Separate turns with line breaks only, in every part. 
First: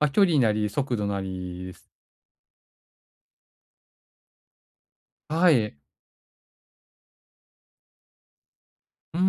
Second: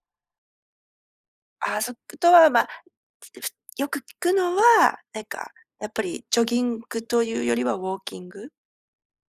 ま、距離なり、速度なり
あ、そくとは、ま。ふつよく聞くのは、なん
あ、は
か
い、え。
やっぱりジョギングというよりはウォーキング。
うんうん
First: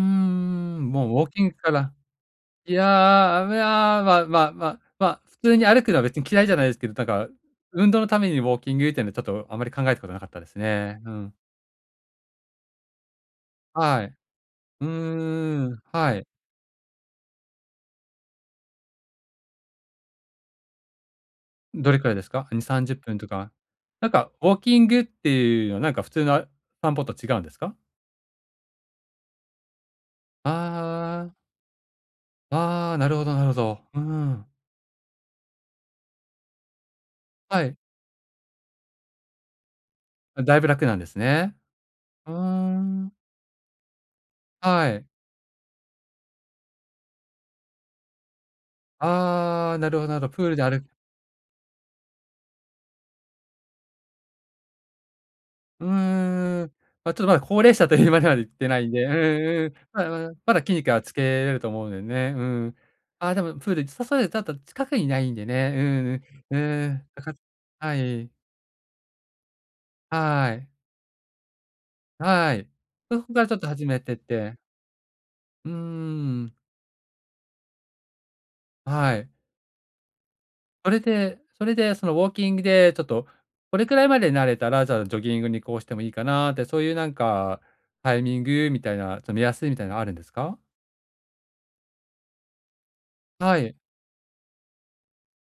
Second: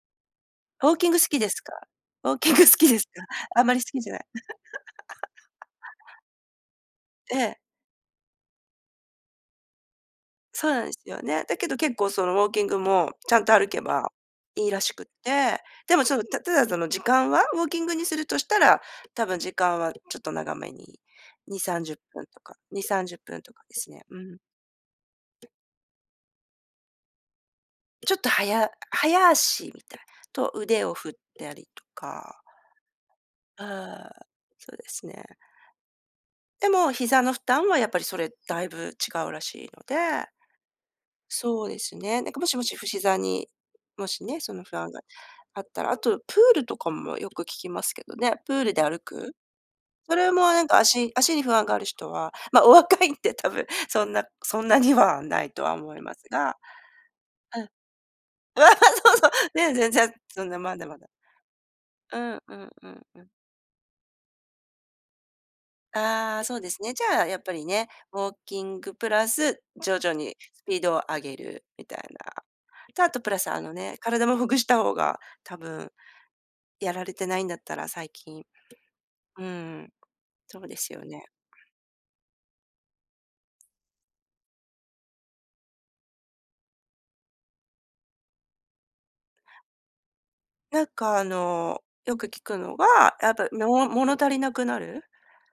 うんう
ウ
ん、
ォーキ
もう、
ング
ウ
好
ォー
き
キ
で
ング
す
か
か？
な。
ウォーキング好
い
きですか？
や、あぶ
あんまり好き
な
じゃない。
まままま、普通に歩くのは別 に嫌いじゃないですけど、だか、
ええ。
運動のためにウォーキングっていうのはちょっとあまり考えたことなかったです
そうなんです
ね。う
よ
ん。
ね。だけど結構そのウォーキングもちゃんと歩け
は
ば、
い。
いいら
う
しくって、
ーん、
でも、ち
は
ょ
い。
たただ、その、時間は、ウォーキングにするとしたら、多分時間はちょっと長めににさんじ
ど
ゅっ
れくらい
ぷ
で
ん
す
と
か？
か
にさ
に
んじゅ
さ
っ
んじ
ぷん
ゅっ
と
ぷん
か、
とかですね。
なん
う
か
ん。
ウォーキングっていうのはなんか普通の、あ散歩と違うんですか？
ちょっとはや早足みたい、
あ
と
あ、
腕を振っ
あああ。
たりとか。
ああ、なるほどなるほど。う
ああ、
ん。
そうですね。でも膝の負
は
担は
い。
やっぱり、それ、だいぶ違うらしいので。
だいぶ楽なんですね。
そうですね、な
う
ん
ー
かもしもしふ
ん。
膝に、もしね、その不
は
安が
い。
あったらあとプールとかもよく聞きますけどね、プールで歩く。
ああ、なるほどな
そ
るほ
れ
ど。
も
プール
な
で
ん
あ
か
る。
足足に不安がある人は、ま、お若いんで多分、そんなそんなにはないとは
う
思いますが、
ーん、ま、ちょっとまだ
う
高
ん。
齢者というまではいってないんで、う
そうそう、
んう
ね、
ん、
全
まだ
然、
まだ、
そん
まだ
な、
筋
まだ
肉
ま
は
だ。
つけれると思うんで
うん、
ね。
う
う
ん、
ん。
うん、うん。
あ、でもプール、近くにないんでね、うん
ああ、そ
う
うです
ん、う
ね。じ
ん、
ゃあや っぱりね、
は
ウ
い。
ォーキングプラス、徐々に
は
ス
い。
ピードを上げるみたいな。
はい、
と、あと
そ
プ
こ
ラ
か
ス
らちょっ
あ
と
の
始
ね、
めてっ
体もほぐ
て
した方が多
うんうん
分。
うん。
やられてないんだったら、最近。
はい。
うん、そうで
そ
す
れ
よね。
でそれでそのウォーキングで、ちょっとこれくらいまで慣れたら、じゃあ、ジョギングに移行してもいいかなって、そういうなんかタイミングみたいな、ちょ目安みたいなのあるんですか？
なんかあの、よく聞くのが、やっぱ、
はい。
もの物足りなくなる。